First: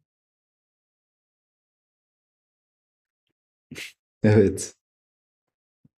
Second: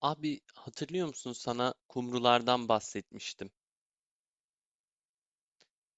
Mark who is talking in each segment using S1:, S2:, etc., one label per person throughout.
S1: Abi, hatırlıyor musun, sana kumrulardan bahsetmiştim?
S2: Evet.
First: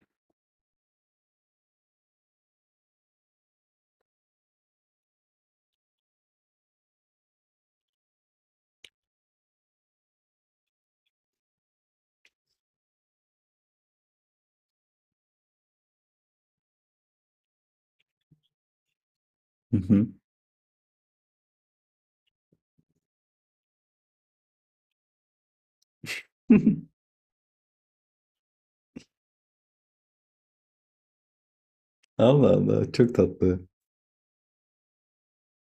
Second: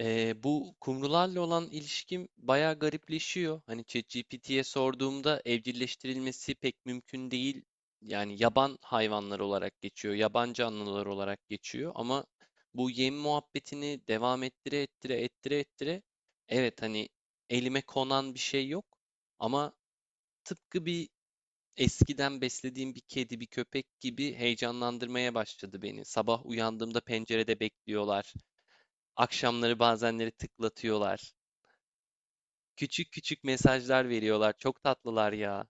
S1: Bu kumrularla olan ilişkim bayağı garipleşiyor. Hani ChatGPT'ye sorduğumda evcilleştirilmesi pek mümkün değil. Yani yaban hayvanlar olarak geçiyor, yaban canlılar olarak geçiyor. Ama bu yem muhabbetini devam ettire ettire ettire ettire. Evet, hani elime konan bir şey yok. Ama
S2: Hı hı.
S1: tıpkı bir Eskiden beslediğim bir kedi, bir köpek gibi heyecanlandırmaya başladı beni. Sabah uyandığımda pencerede bekliyorlar. Akşamları bazenleri tıklatıyorlar.
S2: Allah Allah,
S1: Küçük
S2: çok
S1: küçük
S2: tatlı.
S1: mesajlar veriyorlar. Çok tatlılar ya.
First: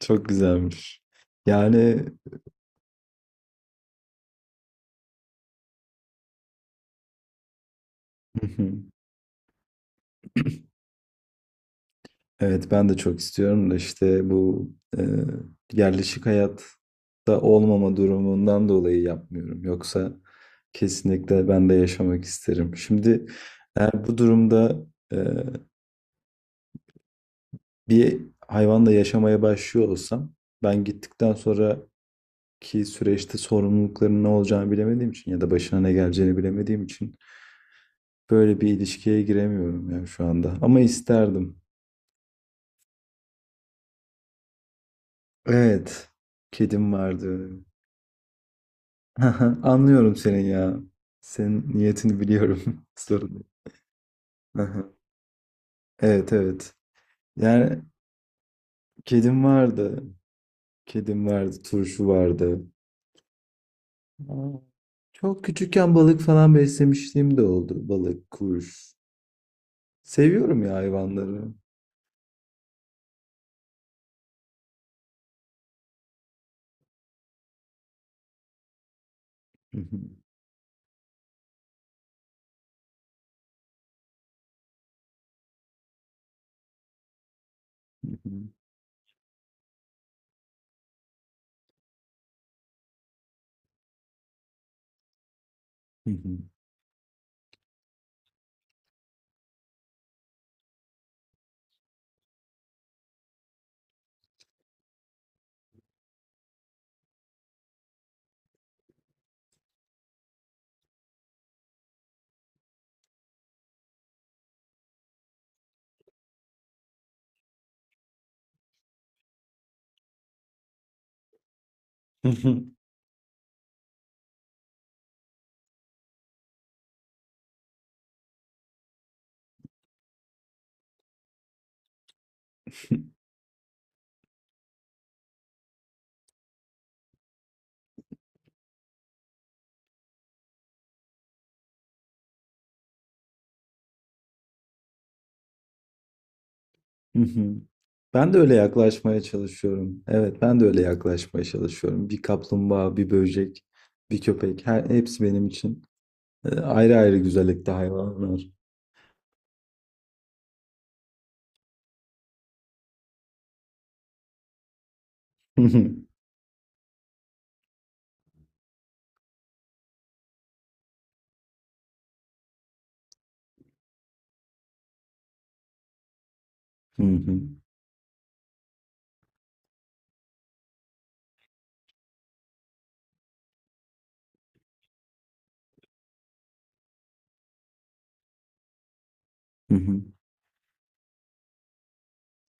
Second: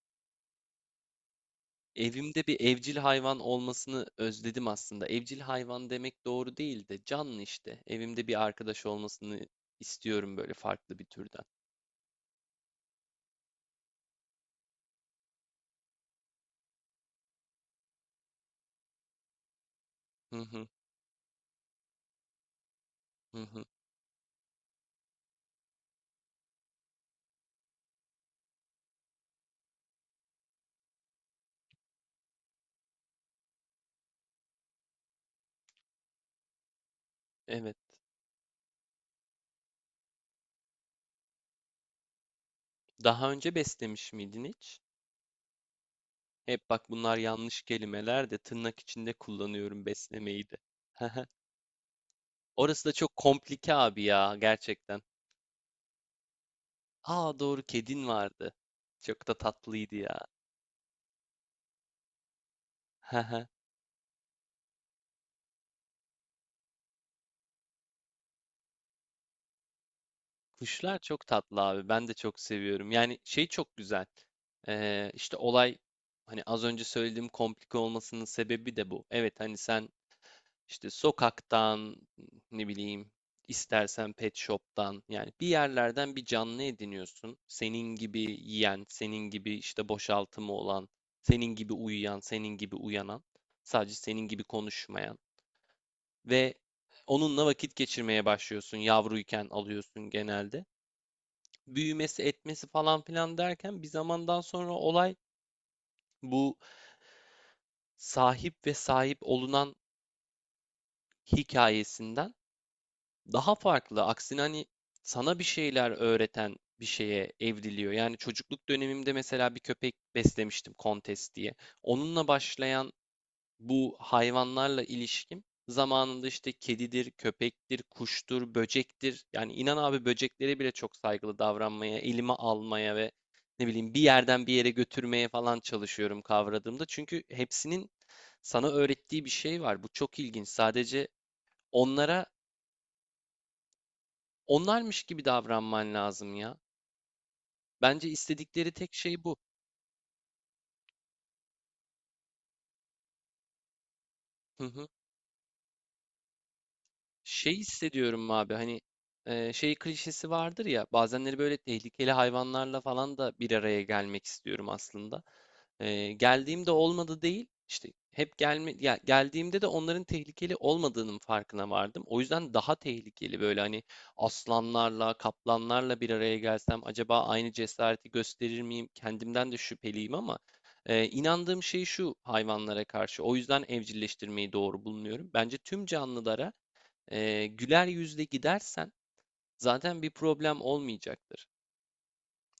S2: Çok güzelmiş. Yani
S1: Evimde bir evcil hayvan olmasını özledim aslında. Evcil hayvan demek doğru değil de canlı işte. Evimde bir
S2: hı hı.
S1: arkadaş olmasını istiyorum, böyle farklı bir türden.
S2: Evet ben de çok istiyorum da işte bu e, yerleşik hayatta olmama durumundan dolayı yapmıyorum. Yoksa
S1: Hı hı,
S2: kesinlikle ben de yaşamak isterim. Şimdi
S1: hı hı.
S2: eğer bu durumda e, bir hayvanla yaşamaya başlıyor olsam ben gittikten sonraki süreçte sorumlulukların ne olacağını bilemediğim için ya da başına ne geleceğini bilemediğim için
S1: Evet.
S2: böyle bir ilişkiye giremiyorum ya şu anda. Ama isterdim.
S1: Daha önce beslemiş miydin hiç?
S2: Evet.
S1: Hep bak,
S2: Kedim
S1: bunlar
S2: vardı.
S1: yanlış kelimeler de, tırnak içinde kullanıyorum
S2: Anlıyorum senin
S1: beslemeyi de.
S2: ya. Senin niyetini biliyorum.
S1: Orası da çok
S2: Sorun değil.
S1: komplike abi ya,
S2: Aha.
S1: gerçekten.
S2: Evet, evet.
S1: Aa, doğru,
S2: Yani
S1: kedin vardı. Çok da
S2: kedim
S1: tatlıydı
S2: vardı.
S1: ya.
S2: Kedim vardı. Turşu vardı. Aa, çok küçükken balık falan beslemişliğim de oldu. Balık, kuş. Seviyorum ya
S1: Kuşlar çok
S2: hayvanları.
S1: tatlı abi. Ben de çok seviyorum. Yani şey çok güzel. İşte olay, hani az önce söylediğim komplike olmasının sebebi de bu. Evet, hani sen İşte sokaktan, ne bileyim, istersen pet shop'tan, yani bir yerlerden bir canlı ediniyorsun. Senin gibi yiyen, senin gibi işte boşaltımı olan, senin gibi uyuyan, senin gibi uyanan, sadece senin gibi konuşmayan ve onunla vakit geçirmeye başlıyorsun. Yavruyken alıyorsun genelde. Büyümesi, etmesi falan filan derken bir zamandan sonra olay bu sahip ve sahip olunan hikayesinden daha farklı. Aksine hani sana bir şeyler öğreten bir şeye evriliyor. Yani çocukluk dönemimde mesela bir köpek beslemiştim, Kontes diye. Onunla başlayan bu hayvanlarla ilişkim zamanında işte kedidir, köpektir, kuştur, böcektir. Yani inan abi, böceklere bile çok saygılı davranmaya, elime almaya ve ne bileyim bir yerden bir yere götürmeye falan çalışıyorum kavradığımda. Çünkü hepsinin sana öğrettiği bir şey var. Bu çok ilginç. Sadece onlara onlarmış gibi davranman lazım ya. Bence
S2: Ben de öyle
S1: istedikleri tek
S2: yaklaşmaya
S1: şey bu.
S2: çalışıyorum. Evet, ben de öyle yaklaşmaya çalışıyorum. Bir kaplumbağa, bir böcek, bir köpek, hepsi benim için ayrı ayrı
S1: Şey
S2: güzellikte
S1: hissediyorum
S2: hayvanlar.
S1: abi, hani şey klişesi vardır ya, bazenleri böyle tehlikeli hayvanlarla falan da bir araya gelmek istiyorum aslında.
S2: Hı hı,
S1: Geldiğimde olmadı değil, işte hep gelme ya, geldiğimde de onların tehlikeli olmadığının farkına vardım. O yüzden daha tehlikeli, böyle hani aslanlarla, kaplanlarla bir araya gelsem
S2: hı
S1: acaba
S2: hı,
S1: aynı cesareti gösterir miyim? Kendimden de şüpheliyim ama inandığım şey şu hayvanlara karşı. O yüzden evcilleştirmeyi doğru bulunuyorum. Bence tüm canlılara güler yüzle gidersen
S2: hı hı.
S1: zaten bir problem olmayacaktır.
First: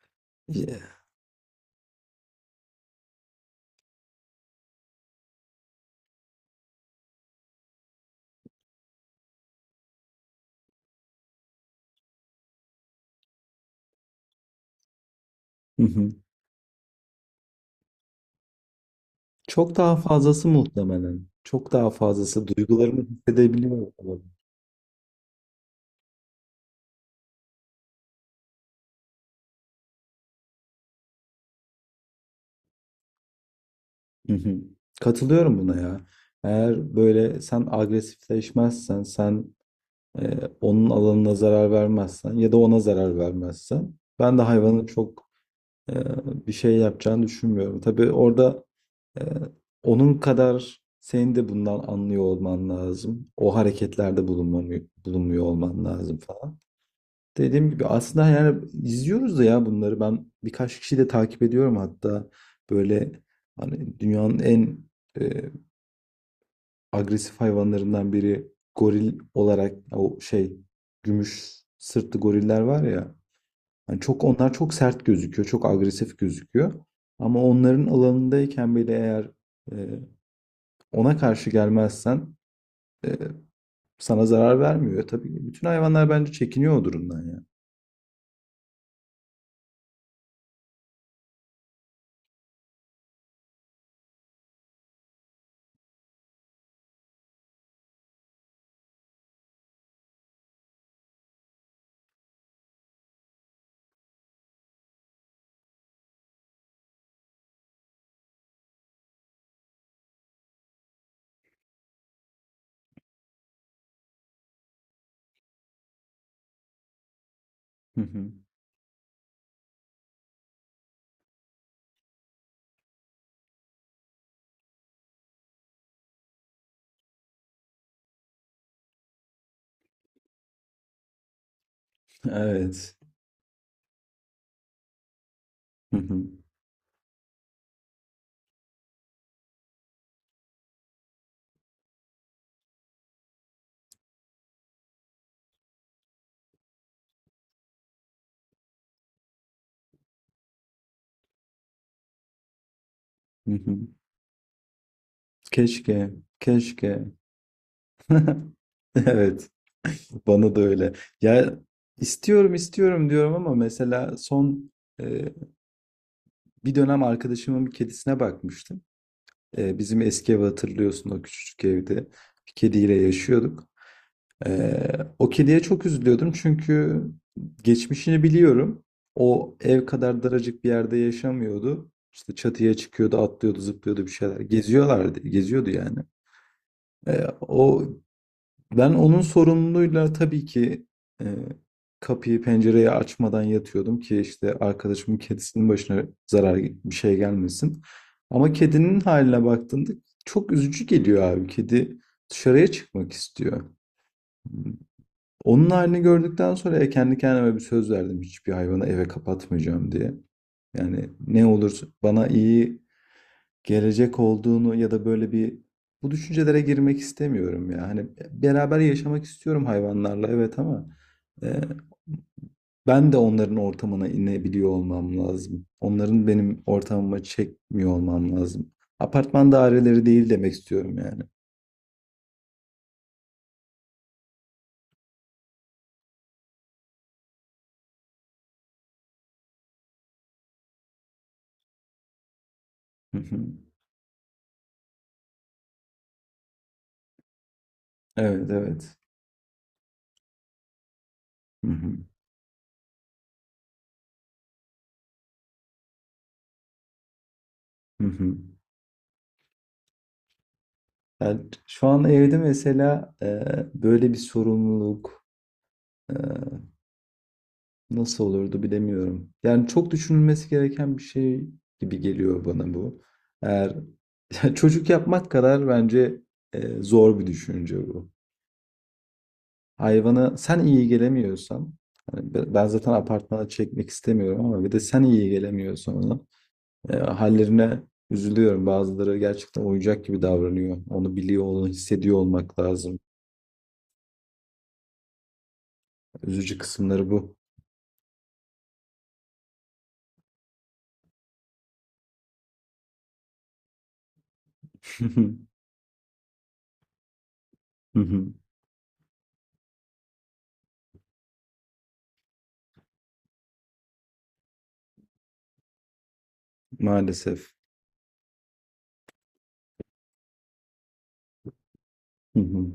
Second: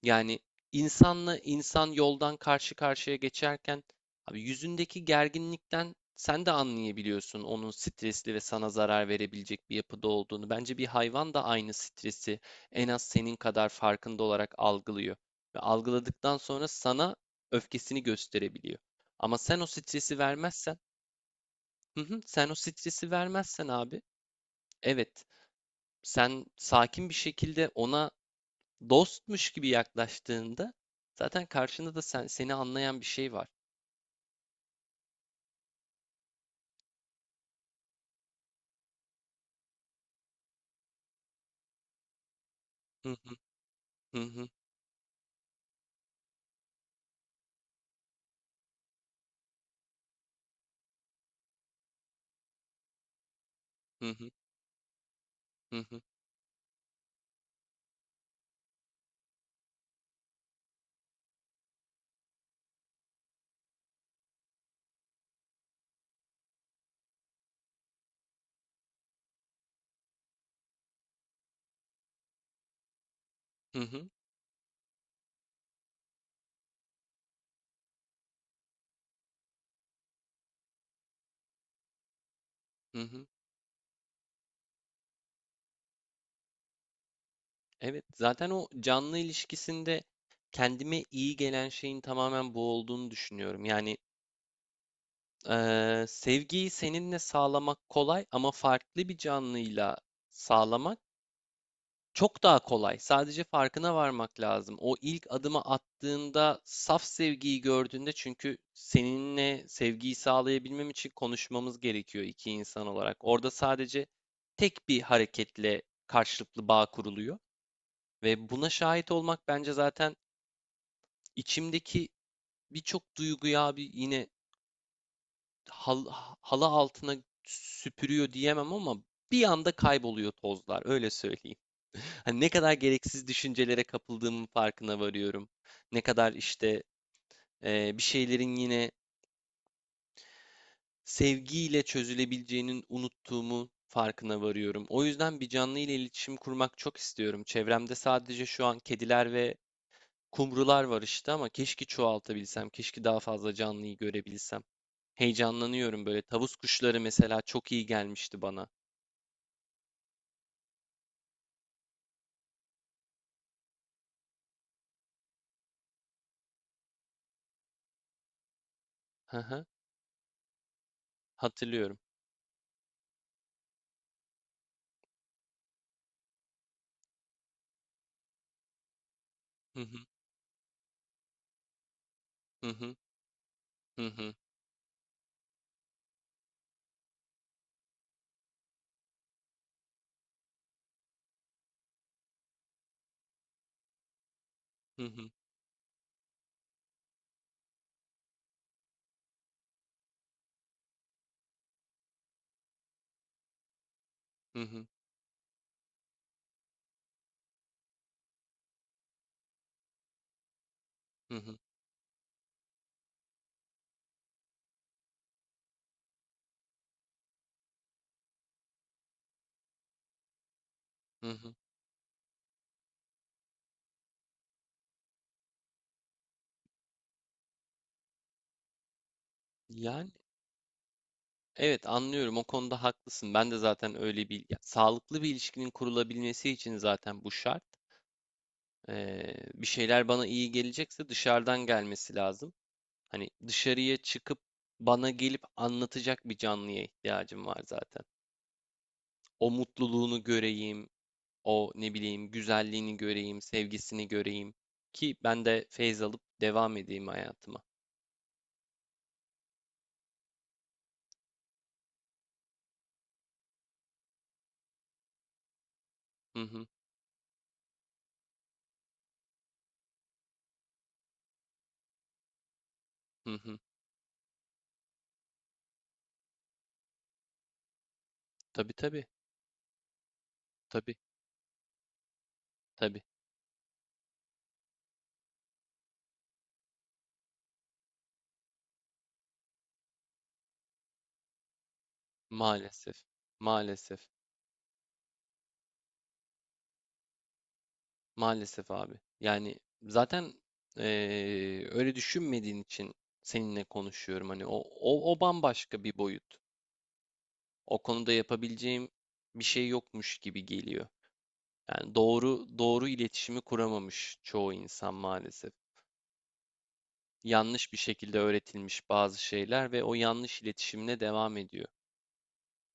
S1: Yani
S2: Yeah.
S1: insanla insan yoldan karşı karşıya geçerken abi, yüzündeki gerginlikten sen de anlayabiliyorsun onun stresli ve sana zarar verebilecek bir yapıda olduğunu. Bence bir hayvan da aynı stresi en az senin kadar farkında olarak algılıyor ve
S2: Hı hı.
S1: algıladıktan sonra sana öfkesini gösterebiliyor. Ama sen o
S2: Çok daha
S1: stresi
S2: fazlası
S1: vermezsen,
S2: muhtemelen. Çok daha
S1: hı hı,
S2: fazlası
S1: sen o
S2: duygularımı
S1: stresi vermezsen
S2: hissedebiliyorum.
S1: abi, evet, sen sakin bir şekilde ona dostmuş gibi yaklaştığında zaten karşında da sen seni anlayan bir şey var.
S2: Hı hı. Katılıyorum buna ya. Eğer böyle sen agresifleşmezsen, sen onun alanına zarar vermezsen ya da ona
S1: Hı
S2: zarar
S1: hı,
S2: vermezsen,
S1: hı
S2: ben de
S1: hı,
S2: hayvanı çok e, bir şey yapacağını düşünmüyorum. Tabii orada e, onun kadar senin de bundan anlıyor olman lazım. O
S1: hı
S2: hareketlerde
S1: hı,
S2: bulunmuyor
S1: hı
S2: olman
S1: hı,
S2: lazım falan. Dediğim gibi aslında yani izliyoruz da ya bunları. Ben birkaç kişiyi de takip ediyorum hatta, böyle hani dünyanın en e, agresif hayvanlarından biri goril olarak, o şey, gümüş sırtlı goriller var ya.
S1: hı
S2: Hani
S1: hı,
S2: çok, onlar çok sert gözüküyor, çok agresif gözüküyor. Ama onların alanındayken bile eğer e, ona karşı gelmezsen
S1: hı
S2: e,
S1: hı.
S2: sana zarar vermiyor. Tabii bütün hayvanlar bence çekiniyor o durumdan ya.
S1: Evet, zaten o canlı ilişkisinde kendime iyi gelen şeyin tamamen bu olduğunu düşünüyorum. Yani sevgiyi seninle sağlamak kolay ama farklı bir canlıyla sağlamak çok daha kolay. Sadece farkına varmak lazım. O ilk adımı attığında, saf sevgiyi gördüğünde, çünkü seninle sevgiyi sağlayabilmem için konuşmamız gerekiyor iki insan olarak. Orada sadece tek bir hareketle karşılıklı bağ kuruluyor
S2: Hı hı.
S1: ve buna şahit olmak bence zaten içimdeki birçok duyguyu abi, yine hal- halı altına süpürüyor diyemem ama bir anda kayboluyor tozlar, öyle söyleyeyim. Hani ne kadar
S2: Evet.
S1: gereksiz düşüncelere kapıldığımın farkına varıyorum.
S2: Hı
S1: Ne
S2: hı.
S1: kadar işte bir şeylerin yine sevgiyle çözülebileceğinin unuttuğumu farkına varıyorum. O yüzden bir canlı ile iletişim kurmak çok istiyorum. Çevremde sadece şu an kediler ve kumrular var işte, ama keşke çoğaltabilsem, keşke daha
S2: Hı
S1: fazla
S2: hı.
S1: canlıyı görebilsem. Heyecanlanıyorum
S2: Keşke,
S1: böyle. Tavus kuşları
S2: keşke.
S1: mesela çok iyi gelmişti bana.
S2: Evet, bana da öyle. Ya istiyorum istiyorum diyorum ama mesela son e, bir dönem arkadaşımın bir kedisine bakmıştım.
S1: Hı hı,
S2: Bizim eski evi hatırlıyorsun, o küçücük evde.
S1: hatırlıyorum.
S2: Bir kediyle yaşıyorduk. E, O kediye çok üzülüyordum çünkü geçmişini biliyorum. O
S1: Hı
S2: ev
S1: hı,
S2: kadar daracık bir yerde yaşamıyordu. İşte
S1: hı
S2: çatıya
S1: hı,
S2: çıkıyordu, atlıyordu, zıplıyordu
S1: hı
S2: bir
S1: hı,
S2: şeyler. Geziyorlardı, geziyordu yani. E, O, ben onun sorumluluğuyla tabii ki e, kapıyı pencereyi açmadan yatıyordum ki işte
S1: hı
S2: arkadaşımın
S1: hı,
S2: kedisinin başına zarar, bir şey gelmesin. Ama kedinin haline baktığında çok üzücü geliyor abi. Kedi dışarıya çıkmak istiyor.
S1: hı
S2: Hmm,
S1: hı,
S2: Onun halini gördükten sonra ya kendi kendime bir söz verdim, hiçbir hayvanı eve kapatmayacağım diye. Yani
S1: hı
S2: ne
S1: hı,
S2: olur bana iyi gelecek olduğunu ya da böyle bir, bu düşüncelere girmek istemiyorum ya. Hani beraber yaşamak istiyorum hayvanlarla evet, ama
S1: hı hı.
S2: e, ben de onların ortamına inebiliyor olmam lazım. Onların benim ortamıma çekmiyor olmam lazım. Apartman daireleri
S1: Yani.
S2: değil demek istiyorum yani.
S1: Evet, anlıyorum, o konuda haklısın. Ben de zaten öyle, bir ya, sağlıklı bir ilişkinin kurulabilmesi için zaten bu şart. Bir şeyler bana iyi gelecekse dışarıdan gelmesi lazım.
S2: Hı
S1: Hani
S2: hı.
S1: dışarıya çıkıp bana gelip anlatacak bir canlıya ihtiyacım var zaten.
S2: Evet, evet.
S1: O mutluluğunu göreyim,
S2: Hı
S1: o ne
S2: hı.
S1: bileyim güzelliğini göreyim, sevgisini göreyim ki ben de feyz alıp devam edeyim hayatıma.
S2: Hı hı. Yani şu an evde mesela böyle bir sorumluluk, e,
S1: Hı hı,
S2: nasıl olurdu bilemiyorum. Yani çok düşünülmesi gereken bir şey gibi geliyor bana bu.
S1: hı hı.
S2: Eğer ya çocuk yapmak kadar bence zor bir düşünce bu.
S1: Tabii, tabii,
S2: Hayvana sen iyi
S1: tabii,
S2: gelemiyorsan, hani ben zaten
S1: tabii.
S2: apartmana çekmek istemiyorum, ama bir de sen iyi gelemiyorsan ona, hallerine üzülüyorum. Bazıları gerçekten oyuncak gibi davranıyor. Onu biliyor, onu hissediyor olmak
S1: Maalesef,
S2: lazım.
S1: maalesef.
S2: Üzücü kısımları bu.
S1: Maalesef abi. Yani zaten öyle düşünmediğin için seninle konuşuyorum. Hani o bambaşka bir boyut. O
S2: Hı
S1: konuda
S2: hı.
S1: yapabileceğim bir şey yokmuş gibi geliyor. Yani doğru doğru iletişimi kuramamış çoğu insan maalesef.
S2: Maalesef.
S1: Yanlış bir şekilde öğretilmiş bazı şeyler ve o yanlış iletişimle devam ediyor.
S2: Hı hı.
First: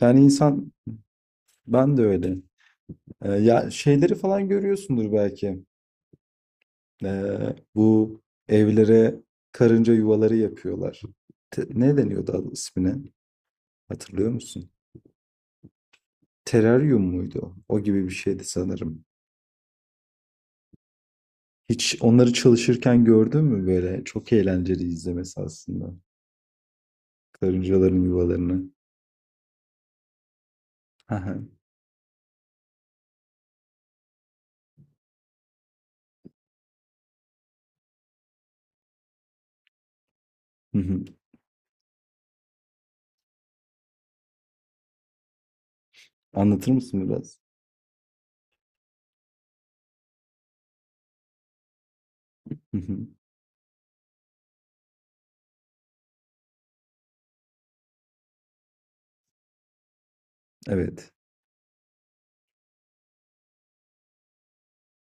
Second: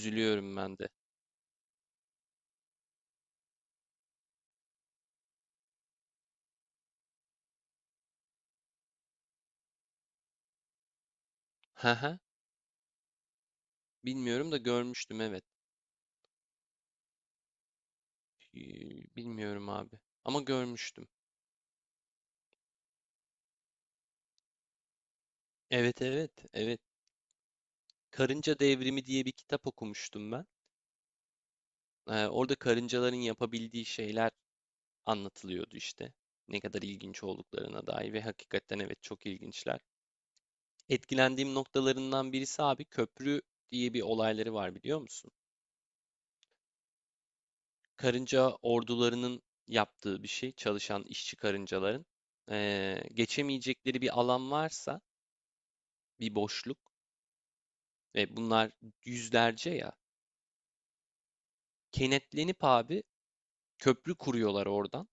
S2: Yani insan,
S1: ben de.
S2: ben de öyle. Ya şeyleri falan görüyorsundur belki. Bu evlere karınca yuvaları yapıyorlar. Ne
S1: Haha,
S2: deniyordu adı, ismine? Hatırlıyor
S1: bilmiyorum da
S2: musun?
S1: görmüştüm, evet.
S2: Teraryum muydu o? O gibi bir şeydi
S1: Ee,
S2: sanırım.
S1: Bilmiyorum abi. Ama görmüştüm.
S2: Hiç onları çalışırken gördün mü böyle? Çok eğlenceli izlemesi aslında.
S1: Evet, evet, evet.
S2: Karıncaların
S1: Karınca
S2: yuvalarını.
S1: Devrimi diye bir kitap okumuştum ben.
S2: Hı.
S1: Orada karıncaların yapabildiği şeyler anlatılıyordu işte. Ne kadar ilginç olduklarına dair, ve hakikaten evet, çok ilginçler.
S2: Hı hı.
S1: Etkilendiğim noktalarından birisi abi, köprü diye bir olayları var, biliyor musun?
S2: Anlatır mısın biraz?
S1: Karınca ordularının yaptığı bir şey, çalışan işçi karıncaların.
S2: Hı hı.
S1: Geçemeyecekleri bir alan varsa, bir boşluk, ve bunlar yüzlerce ya,
S2: Evet.
S1: kenetlenip abi köprü kuruyorlar oradan,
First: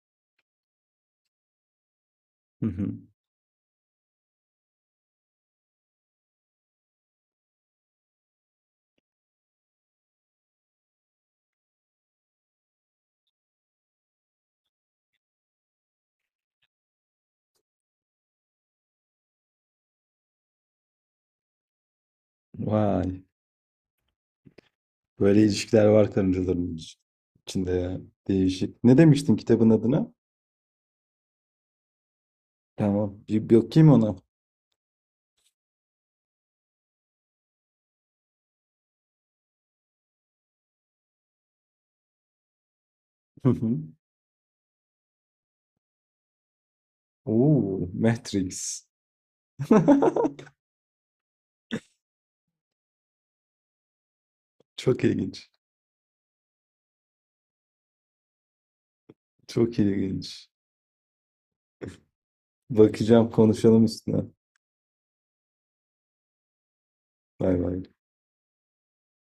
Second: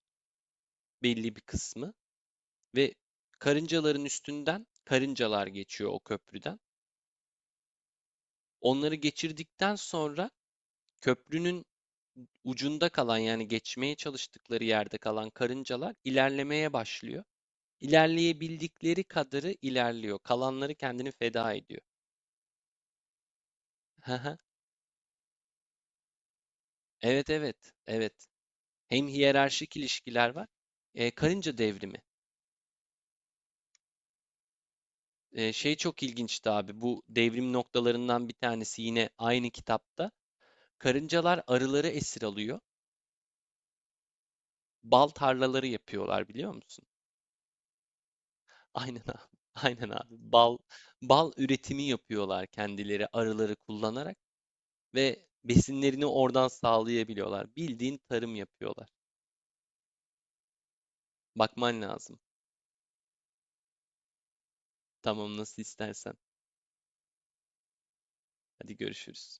S1: belli bir kısmı.
S2: Hı hı.
S1: Ve karıncaların üstünden karıncalar geçiyor o köprüden. Onları geçirdikten sonra köprünün ucunda kalan, yani geçmeye çalıştıkları yerde kalan karıncalar ilerlemeye başlıyor. İlerleyebildikleri kadarı ilerliyor. Kalanları kendini feda ediyor.
S2: Vay. Böyle ilişkiler var karıncaların
S1: Evet, evet,
S2: içinde ya.
S1: evet.
S2: Değişik. Ne
S1: Hem
S2: demiştin kitabın
S1: hiyerarşik
S2: adına?
S1: ilişkiler var. Karınca devrimi.
S2: Tamam. Bir bakayım ona.
S1: Şey çok ilginçti abi. Bu devrim noktalarından bir tanesi yine aynı kitapta. Karıncalar arıları esir alıyor.
S2: Hı hı.
S1: Bal tarlaları yapıyorlar, biliyor musun?
S2: Oo, Matrix.
S1: Aynen abi. Aynen abi. Bal üretimi yapıyorlar, kendileri arıları kullanarak,
S2: Çok
S1: ve
S2: ilginç.
S1: besinlerini oradan sağlayabiliyorlar. Bildiğin tarım yapıyorlar.
S2: Çok ilginç.
S1: Bakman lazım.
S2: Bakacağım, konuşalım üstüne.
S1: Tamam, nasıl istersen.
S2: Bay bay.
S1: Hadi görüşürüz.